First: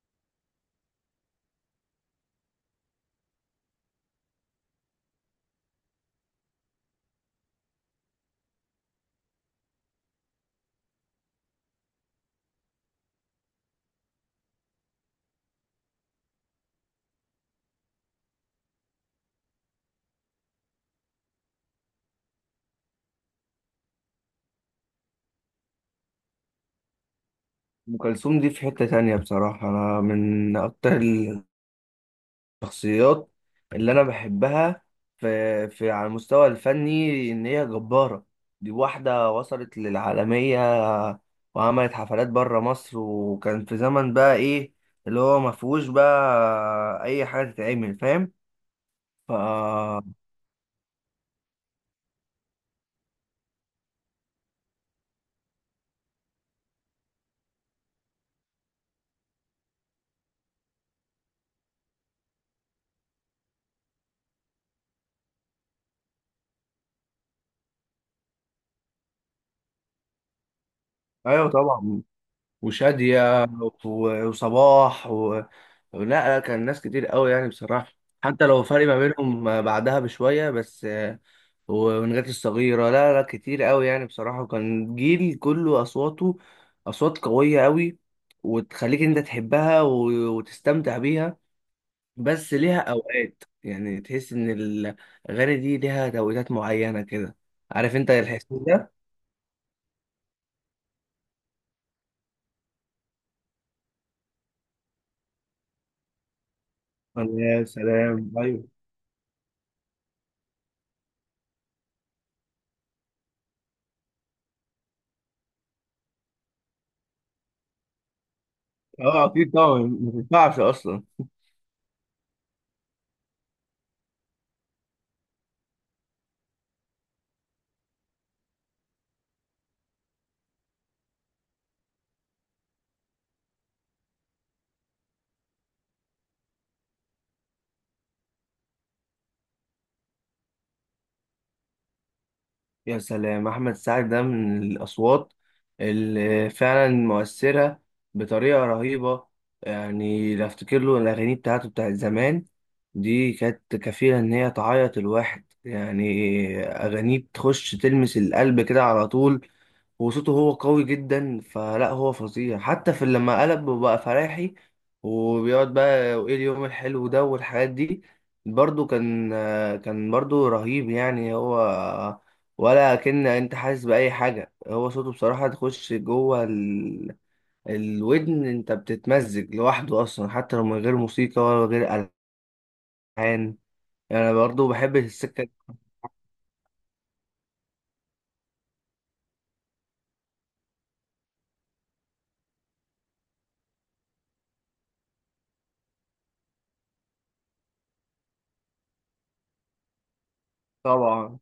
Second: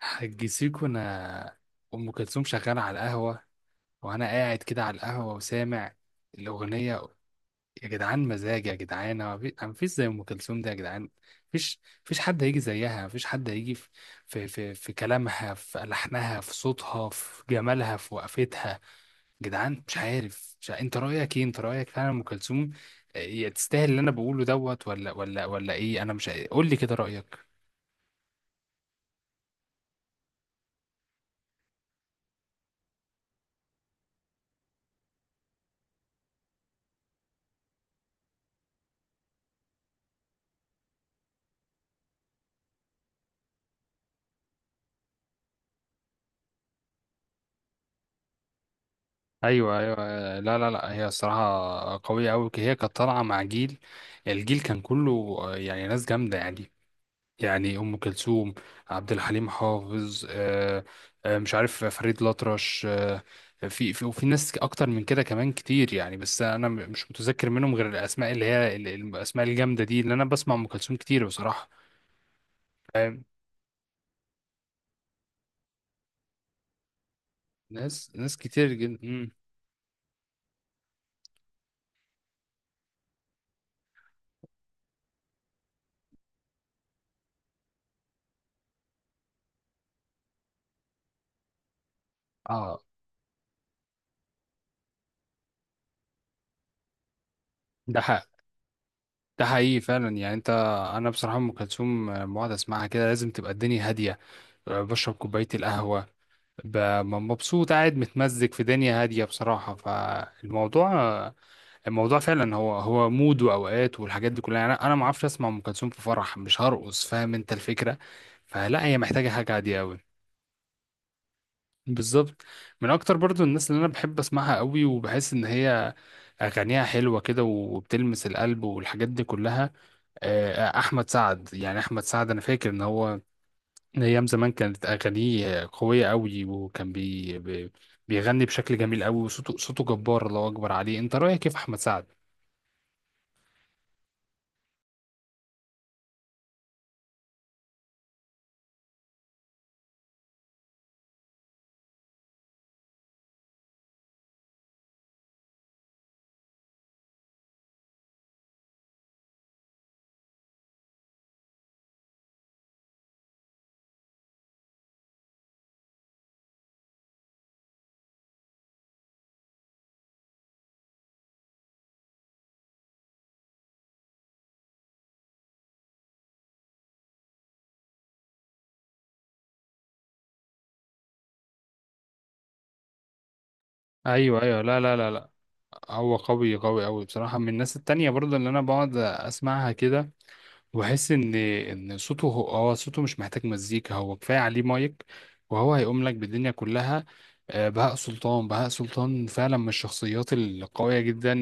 حج سيكو، انا ام كلثوم شغاله على القهوه، وانا قاعد كده على القهوه وسامع الاغنيه. يا جدعان، مزاج، يا جدعان، ما فيش زي ام كلثوم ده، يا جدعان. مفيش مفيش حد هيجي زيها، مفيش حد هيجي في كلامها، في لحنها، في صوتها، في جمالها، في وقفتها، يا جدعان. مش عارف، مش عارف. انت رايك ايه؟ انت رايك فعلا ام كلثوم تستاهل اللي انا بقوله دوت، ولا ايه؟ انا مش، قول لي كده رايك. ام كلثوم دي في حتة تانية بصراحة. انا من اكتر الشخصيات اللي انا بحبها في على المستوى الفني، ان هي جبارة. دي واحدة وصلت للعالمية وعملت حفلات بره مصر، وكان في زمن بقى ايه اللي هو ما فيهوش بقى اي حاجة تتعمل، فاهم؟ ايوه، ايوه، فا لا، لا، لا، هي الصراحه قويه قوي. هي كانت طالعه مع الجيل، كان كله يعني ناس جامده، يعني ام كلثوم، عبد الحليم حافظ، مش عارف، فريد الأطرش، في وفي ناس اكتر من كده كمان كتير، يعني بس انا مش متذكر منهم غير الاسماء اللي هي الاسماء الجامده دي. اللي انا بسمع ام كلثوم كتير ايوه بصراحه. طبعا، فاهم؟ وشادية وصباح و... لا لا، كان ناس كتير قوي يعني بصراحة. ناس، ناس حتى لو كتير فرق جدا. ما مم. بينهم بعدها بشوية، بس ونجاة الصغيرة. لا لا، كتير قوي يعني بصراحة. وكان جيل كله أصواته أصوات قوية قوي، وتخليك أنت تحبها وتستمتع بيها. بس ليها اه، أوقات، يعني تحس إن الأغاني دي ليها توقيتات معينة كده. عارف ده أنت حق الحس ده؟ ده حقيقي فعلا، يعني انا بصراحه ام كلثوم لما اقعد اسمعها كده لازم تبقى الدنيا هاديه، بشرب كوبايه القهوه، ب- يا مبسوط قاعد سلام متمزج في أيوه. دنيا هاديه بصراحه. فالموضوع، الموضوع فعلا هو مود واوقات، والحاجات دي كلها، يعني أنا ما اعرفش اسمع ام كلثوم في فرح، مش هرقص، فاهم انت الفكره؟ فلا، هي أه محتاجه أكيد حاجه طبعا، هاديه قوي. ما تنفعش أصلا. بالظبط. من اكتر برضو الناس اللي انا بحب اسمعها قوي وبحس ان هي اغانيها حلوه كده وبتلمس القلب والحاجات دي كلها، احمد سعد، يعني احمد سعد انا فاكر ان هو من ايام زمان كانت اغانيه قويه قوي، وكان بيغني بشكل جميل قوي، وصوته، صوته جبار، الله اكبر عليه. انت رايك كيف احمد سعد؟ يا سلام، احمد سعد ده من الاصوات اللي فعلا مؤثره بطريقه رهيبه. يعني لو افتكر له الاغاني بتاعته بتاعت زمان، دي كانت كفيله ان هي تعيط الواحد يعني. اغانيه تخش تلمس القلب كده على طول، وصوته هو قوي جدا. فلا هو فظيع، حتى في لما قلب وبقى فلاحي وبيقعد بقى وايه اليوم الحلو ده والحاجات دي، برضو كان كان برضو رهيب يعني هو. ولا كأن انت حاسس بأي حاجة، هو صوته بصراحة تخش جوه ال... الودن، انت بتتمزج لوحده اصلا، حتى لو من غير موسيقى ولا غير ألحان يعني. انا ايوه، ايوه، برضو لا، لا، بحب لا، لا. السكة دي. هو قوي قوي قوي بصراحه، من الناس التانية برضه اللي انا بقعد اسمعها كده وأحس إن صوته، هو صوته مش محتاج مزيكا، هو كفاية عليه مايك وهو هيقوم لك بالدنيا كلها. بهاء سلطان، بهاء سلطان فعلا من الشخصيات القوية جدا. طبعا.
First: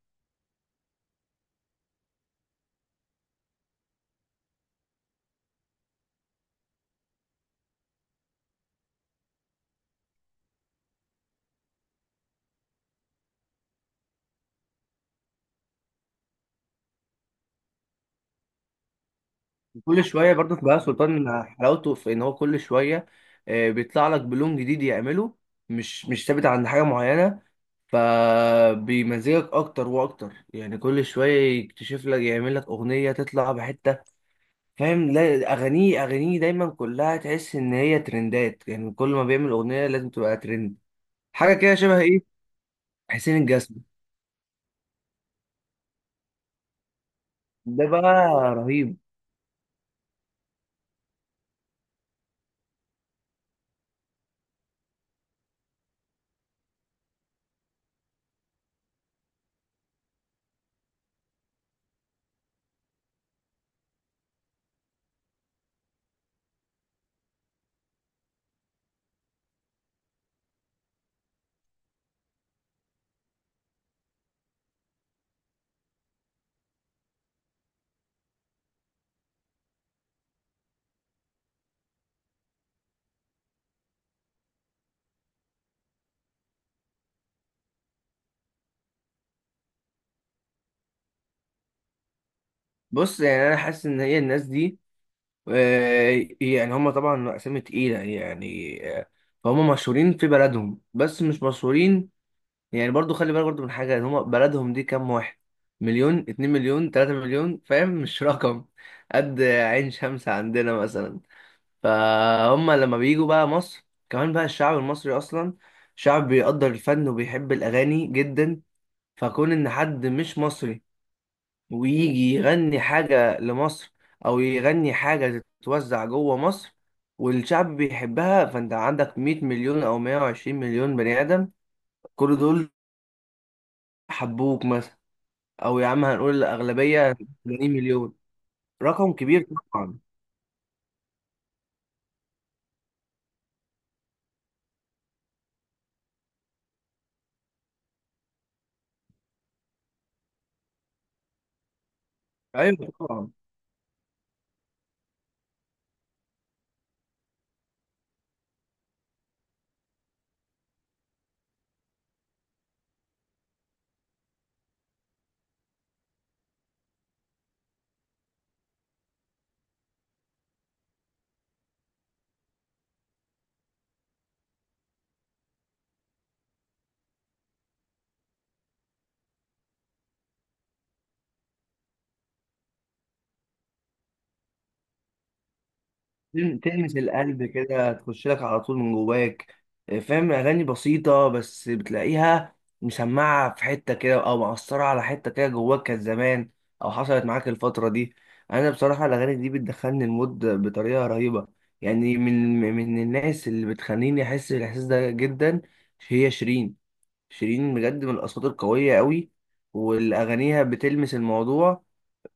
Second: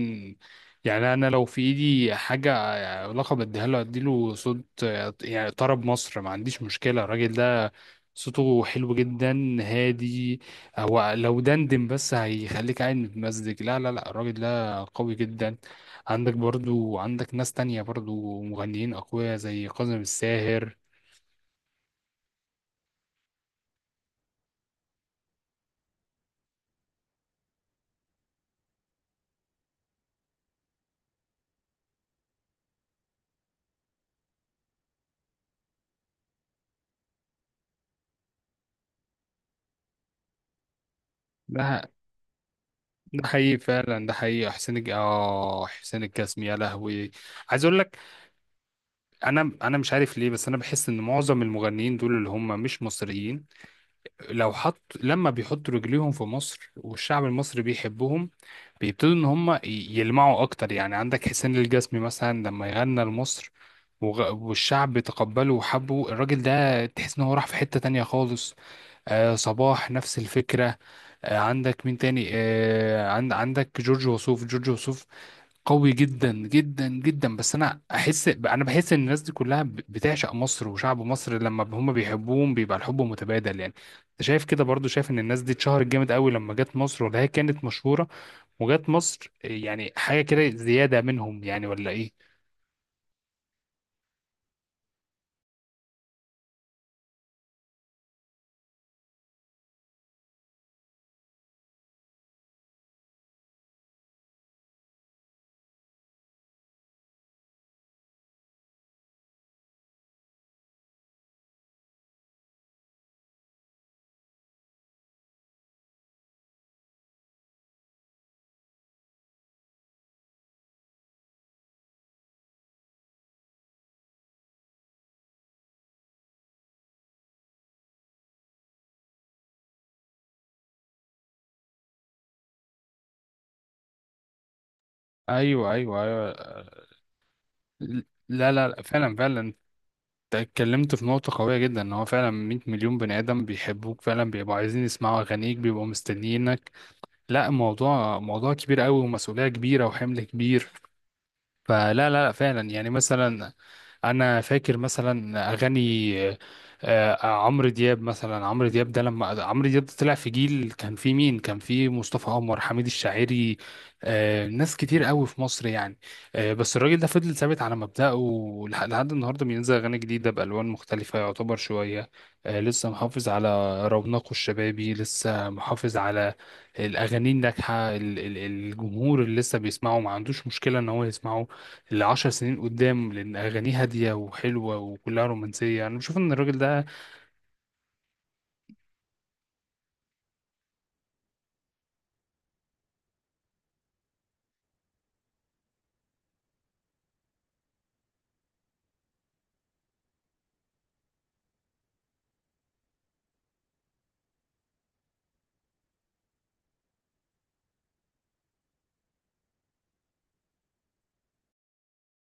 يعني أنا لو في إيدي حاجة، لقب اديها له، اديله صوت، يعني طرب مصر. ما عنديش مشكلة، الراجل ده صوته حلو جدا هادي، هو لو دندن بس هيخليك قاعد متمزج. لا، لا، لا، الراجل ده قوي جدا. عندك برضو، عندك ناس تانية برضو مغنيين أقوياء زي كاظم كل شويه برضه الساهر. بهاء سلطان، حلاوته في ان هو كل شويه بيطلع لك بلون جديد يعمله. مش ثابت عند حاجه معينه، فبيمزجك اكتر واكتر. يعني كل شويه يكتشف لك، يعمل لك اغنيه تطلع بحته، فاهم؟ لا اغانيه، اغانيه دايما كلها تحس ان هي ترندات، يعني كل ما بيعمل اغنيه لازم تبقى ترند، حاجه كده ده شبه ايه، ده حسين حقيقي الجسمي. فعلا، ده حقيقي، حسين الج... اه حسين الجسمي، يا لهوي. عايز اقول ده لك، بقى رهيب. انا مش عارف ليه، بس انا بحس ان معظم المغنيين دول اللي هم مش مصريين، لو حط، لما بيحطوا رجليهم في مصر والشعب المصري بيحبهم، بيبتدوا ان هم يلمعوا اكتر، يعني عندك حسين الجسمي مثلا، لما يغنى لمصر والشعب تقبله وحبه، الراجل ده تحس ان هو راح في حتة تانية خالص. آه، صباح نفس الفكرة. آه، عندك مين تاني؟ عندك جورج وسوف، جورج وسوف قوي جدا جدا جدا. بس انا احس، انا بحس ان الناس دي كلها بتعشق مصر وشعب مصر، لما هم بيحبوهم بيبقى الحب متبادل، يعني انت شايف كده؟ برضو شايف ان الناس دي اتشهرت جامد قوي لما جت مصر، ولا هي كانت مشهورة وجت مصر؟ يعني حاجة كده زيادة منهم يعني، ولا ايه؟ بص، يعني انا حاسس ان هي الناس دي يعني هم طبعا أسامي تقيلة يعني، فهم مشهورين في بلدهم، بس مش مشهورين يعني. برضو خلي بالك برضو من حاجة، إن هم بلدهم دي كام واحد؟ مليون، اتنين مليون، تلاتة مليون، فاهم؟ مش رقم قد عين شمس عندنا مثلا. فهم لما بيجوا بقى مصر، كمان بقى الشعب المصري أصلا شعب بيقدر الفن وبيحب الأغاني جدا. فكون إن حد مش مصري ويجي يغني حاجة لمصر، أو يغني حاجة تتوزع جوه مصر والشعب بيحبها، فأنت عندك 100 مليون أو 120 مليون بني آدم، كل دول حبوك مثلا. ايوه، أو يا ايوه، عم ايوه، هنقول الأغلبية، 80 مليون. لا، لا، لا، رقم فعلا، فعلا كبير انت طبعا. اتكلمت في نقطة قوية جدا، ان هو فعلا 100 مليون بني ادم بيحبوك فعلا، بيبقوا عايزين يسمعوا اغانيك، بيبقوا مستنيينك. لا، موضوع، موضوع كبير قوي، ومسؤولية كبيرة، وحمل كبير. فلا، لا، لا، فعلا يعني أيوه طبعا. مثلا، انا فاكر مثلا اغاني، عمرو دياب مثلا، عمرو دياب ده، لما عمرو دياب ده طلع في جيل، كان فيه مين؟ كان فيه مصطفى قمر، حميد الشاعري، ناس كتير قوي في مصر يعني، بس الراجل ده فضل ثابت على مبدأه، لحد النهارده بينزل اغاني جديده بالوان مختلفه، يعتبر شويه، لسه محافظ على رونقه الشبابي، لسه محافظ على الاغاني الناجحه، الجمهور اللي لسه بيسمعه ما عندوش مشكله ان هو يسمعه لعشر سنين قدام، لأن أغانيه هادية وحلوة وكلها رومانسية. أنا بشوف إن الراجل ده... تلمس القلب كده، تخش لك على طول من جواك. فاهم؟ اغاني بسيطه، بس بتلاقيها مسمعه في حته كده او مأثره على حته كده جواك. كانت زمان او حصلت معاك الفتره دي. انا بصراحه الاغاني دي بتدخلني المود بطريقه رهيبه. يعني من الناس اللي بتخليني احس بالاحساس ده جدا هي شيرين. شيرين بجد من الاصوات القويه قوي، والاغانيها بتلمس الموضوع.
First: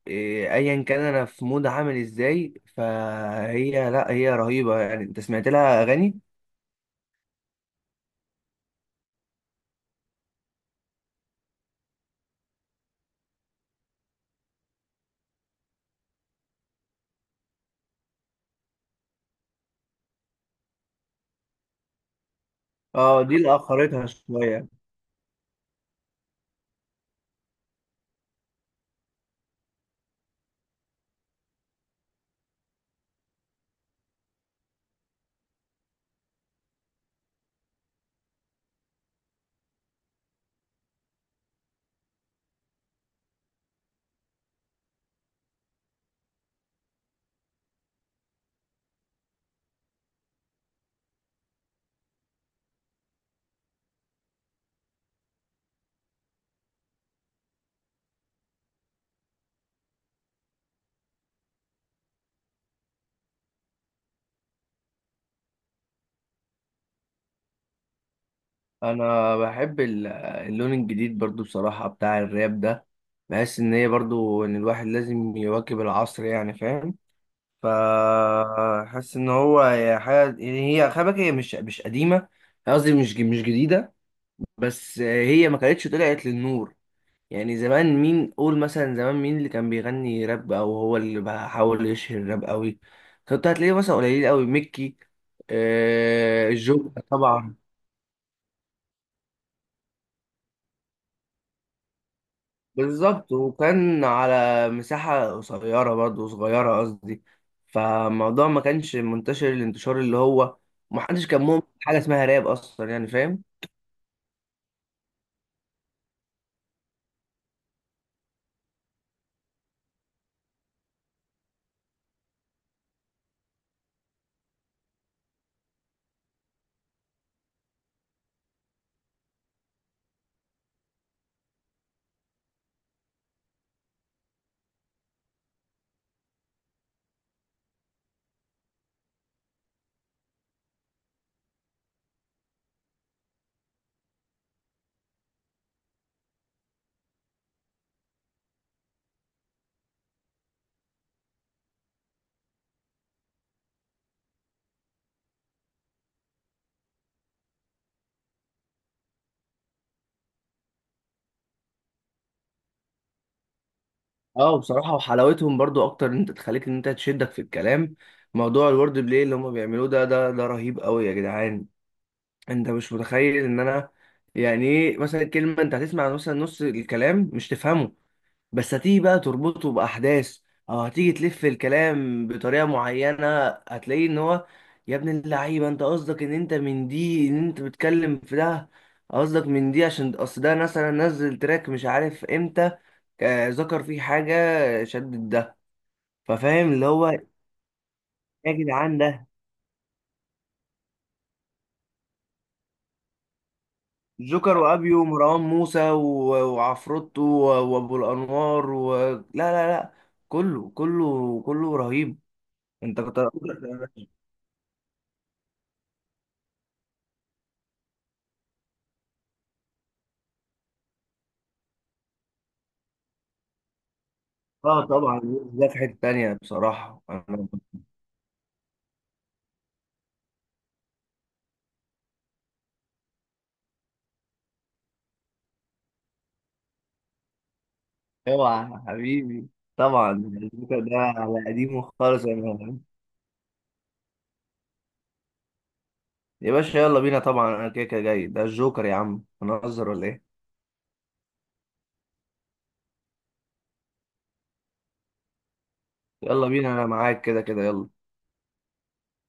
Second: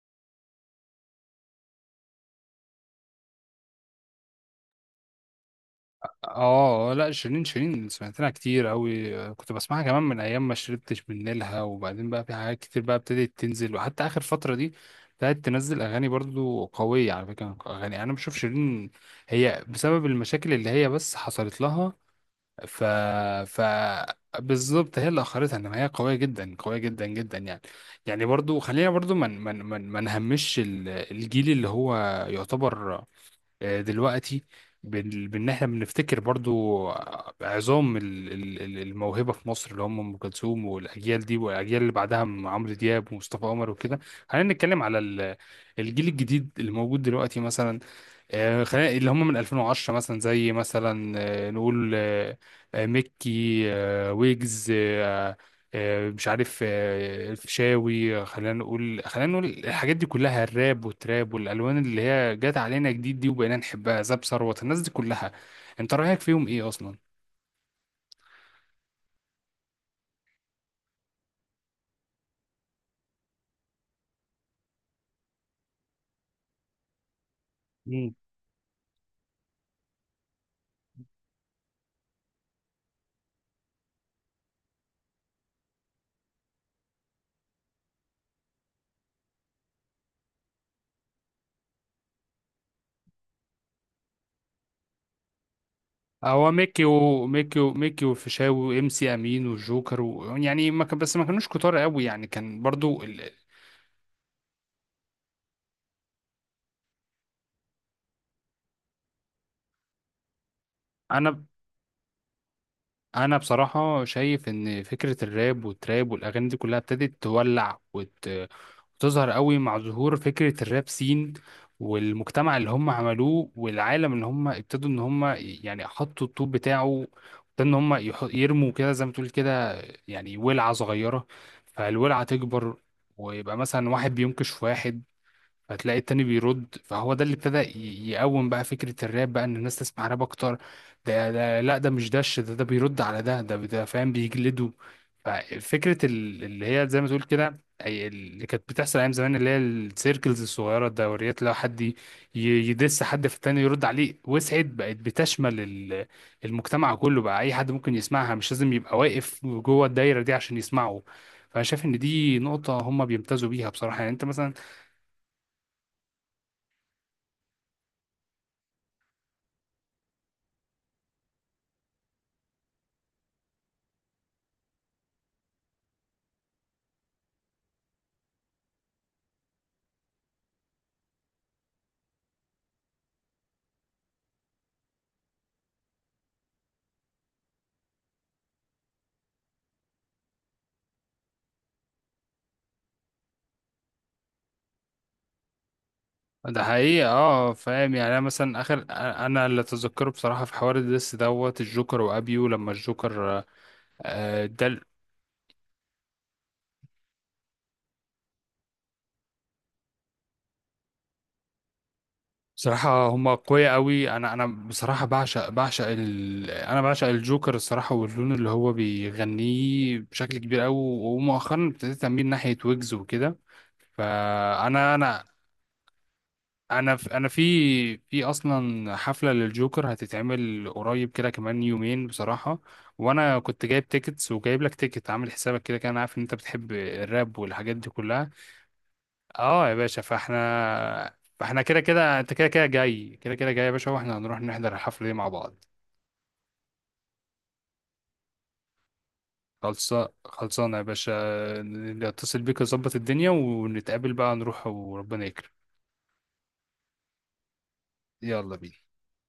إيه، ايا كان انا في مود عامل ازاي، فهي لا هي رهيبه يعني. انت سمعت لها اغاني؟ آه، لا، شيرين، شيرين سمعت لها كتير أوي، كنت بسمعها كمان من أيام ما شربتش من نيلها. وبعدين بقى في حاجات كتير بقى ابتدت تنزل، وحتى آخر فترة دي بدأت تنزل أغاني برضو قوية على فكرة. أغاني، أنا بشوف شيرين هي بسبب المشاكل اللي هي بس حصلت لها، ف اه دي اللي ف اخرتها شويه. بالظبط هي اللي اخرتها، ان هي قويه جدا، قويه جدا جدا يعني. يعني برضو خلينا، برضو ما من من من ما نهمش الجيل اللي هو يعتبر دلوقتي، بان احنا بنفتكر برضو عظام الموهبه في مصر، اللي هم ام كلثوم والاجيال دي والاجيال اللي بعدها من عمرو دياب ومصطفى قمر وكده. خلينا نتكلم على الجيل الجديد اللي موجود دلوقتي مثلا، خلينا اللي هم من 2010 مثلا، زي مثلا نقول ميكي، ويجز، مش عارف، الفيشاوي، خلينا نقول، خلينا نقول الحاجات دي كلها، الراب والتراب والالوان اللي هي جت علينا جديد دي وبقينا نحبها، زاب ثروت، الناس دي كلها انت رايك فيهم ايه اصلا؟ انا بحب اللون الجديد برضو بصراحه بتاع الراب ده. بحس ان هي برضو ان الواحد لازم يواكب العصر، يعني فاهم؟ مم. فحس ان هو هي حاجه، يعني هي خلي بالك، هي مش قديمه. قصدي مش جديده، بس هي ما كانتش طلعت للنور. يعني زمان مين؟ قول مثلا زمان مين اللي كان بيغني راب، او هو اللي بحاول يشهر الراب قوي؟ كنت هتلاقيه مثلا قليل قوي. ميكي، آه هو ميكي الجوكر طبعا. وميكي وميكي والفيشاوي وام سي امين والجوكر و... يعني ما كان، بس ما كانوش كتار قوي يعني، كان برضو ال... بالظبط. وكان على مساحة قصيرة برضه، صغيرة قصدي. فالموضوع ما كانش منتشر الانتشار اللي هو، محدش كان انا مؤمن حاجة اسمها راب اصلا، يعني انا فاهم؟ بصراحه شايف ان فكره الراب والتراب والاغاني دي كلها ابتدت تولع وتظهر قوي مع ظهور فكره الراب سين، والمجتمع اللي هم عملوه، والعالم اللي هم ابتدوا ان هم يعني حطوا الطوب بتاعه، وابتدوا ان هم يرموا كده زي ما تقول كده، يعني ولعه صغيره، فالولعه تكبر، ويبقى مثلا واحد بينكش في واحد، فتلاقي التاني بيرد، فهو ده اللي ابتدى يقوم بقى فكرة الراب بقى، ان الناس تسمع راب اكتر. ده، ده لا، ده مش، دش، ده، ده بيرد على ده، ده، ده فاهم، بيجلده. ففكرة اللي هي زي ما تقول كده، اللي كانت بتحصل ايام زمان، اللي هي السيركلز الصغيرة، الدوريات، لو حد يدس حد في التاني يرد عليه، وسعت بقت بتشمل المجتمع كله بقى، اي حد ممكن يسمعها، مش لازم يبقى واقف جوه الدايرة دي عشان يسمعه. فانا شايف ان دي نقطة هم بيمتازوا بيها بصراحة، يعني انت مثلا... اه بصراحة، وحلاوتهم برضو اكتر ان انت تخليك ان انت تشدك في الكلام. موضوع الورد بلاي اللي هم بيعملوه ده، ده رهيب قوي يا جدعان. انت مش متخيل ان انا، يعني ايه مثلا كلمه، انت هتسمع مثلا نص الكلام مش تفهمه، بس هتيجي بقى تربطه باحداث، او هتيجي تلف الكلام بطريقه معينه، هتلاقيه ان هو يا ابن اللعيبه، انت قصدك ان انت من دي، ان انت بتتكلم في ده؟ قصدك من دي عشان اصل ده مثلا نزل تراك مش عارف امتى، ذكر فيه حاجه شدت ده، ده ففاهم اللي حقيقة، هو. اه، فاهم، يعني انا يا مثلا اخر، جدعان ده انا اللي اتذكره بصراحة في حوار الدس دوت الجوكر وابيو، لما الجوكر جوكر ده... وابيو ومروان موسى وعفروتو وابو الانوار و... لا لا لا، كله كله كله رهيب. انت بصراحة كنت، هما قوية قوي، انا بصراحة بعشق، انا بعشق الجوكر الصراحة، واللون اللي هو بيغنيه بشكل كبير قوي، ومؤخرا ابتديت اميل ناحية ويجز وكده. اه فانا طبعا انا يوسف ده في حته تانيه انا بصراحه في انا انا. في في اصلا حفله للجوكر هتتعمل قريب كده، كمان يومين بصراحه، وانا كنت جايب تيكتس وجايب لك تيكت، عامل حسابك كده، كان عارف ان انت بتحب الراب والحاجات دي كلها. اوعى يا حبيبي. اه يا باشا، طبعا فاحنا الجوكر ده على فاحنا كده قديمه كده، خالص انت كده كده يعني. جاي، كده كده جاي يا باشا، واحنا هنروح نحضر الحفله دي مع بعض. يا باشا يلا بينا، طبعا انا كده كده جاي، ده الجوكر يا عم، هنهزر ولا خلصا، ايه؟ خلصانه يا باشا، اتصل بيك، اظبط الدنيا، ونتقابل بقى، نروح وربنا يكرم. يلا بينا، انا معاك كده كده، يلا. يلا بينا.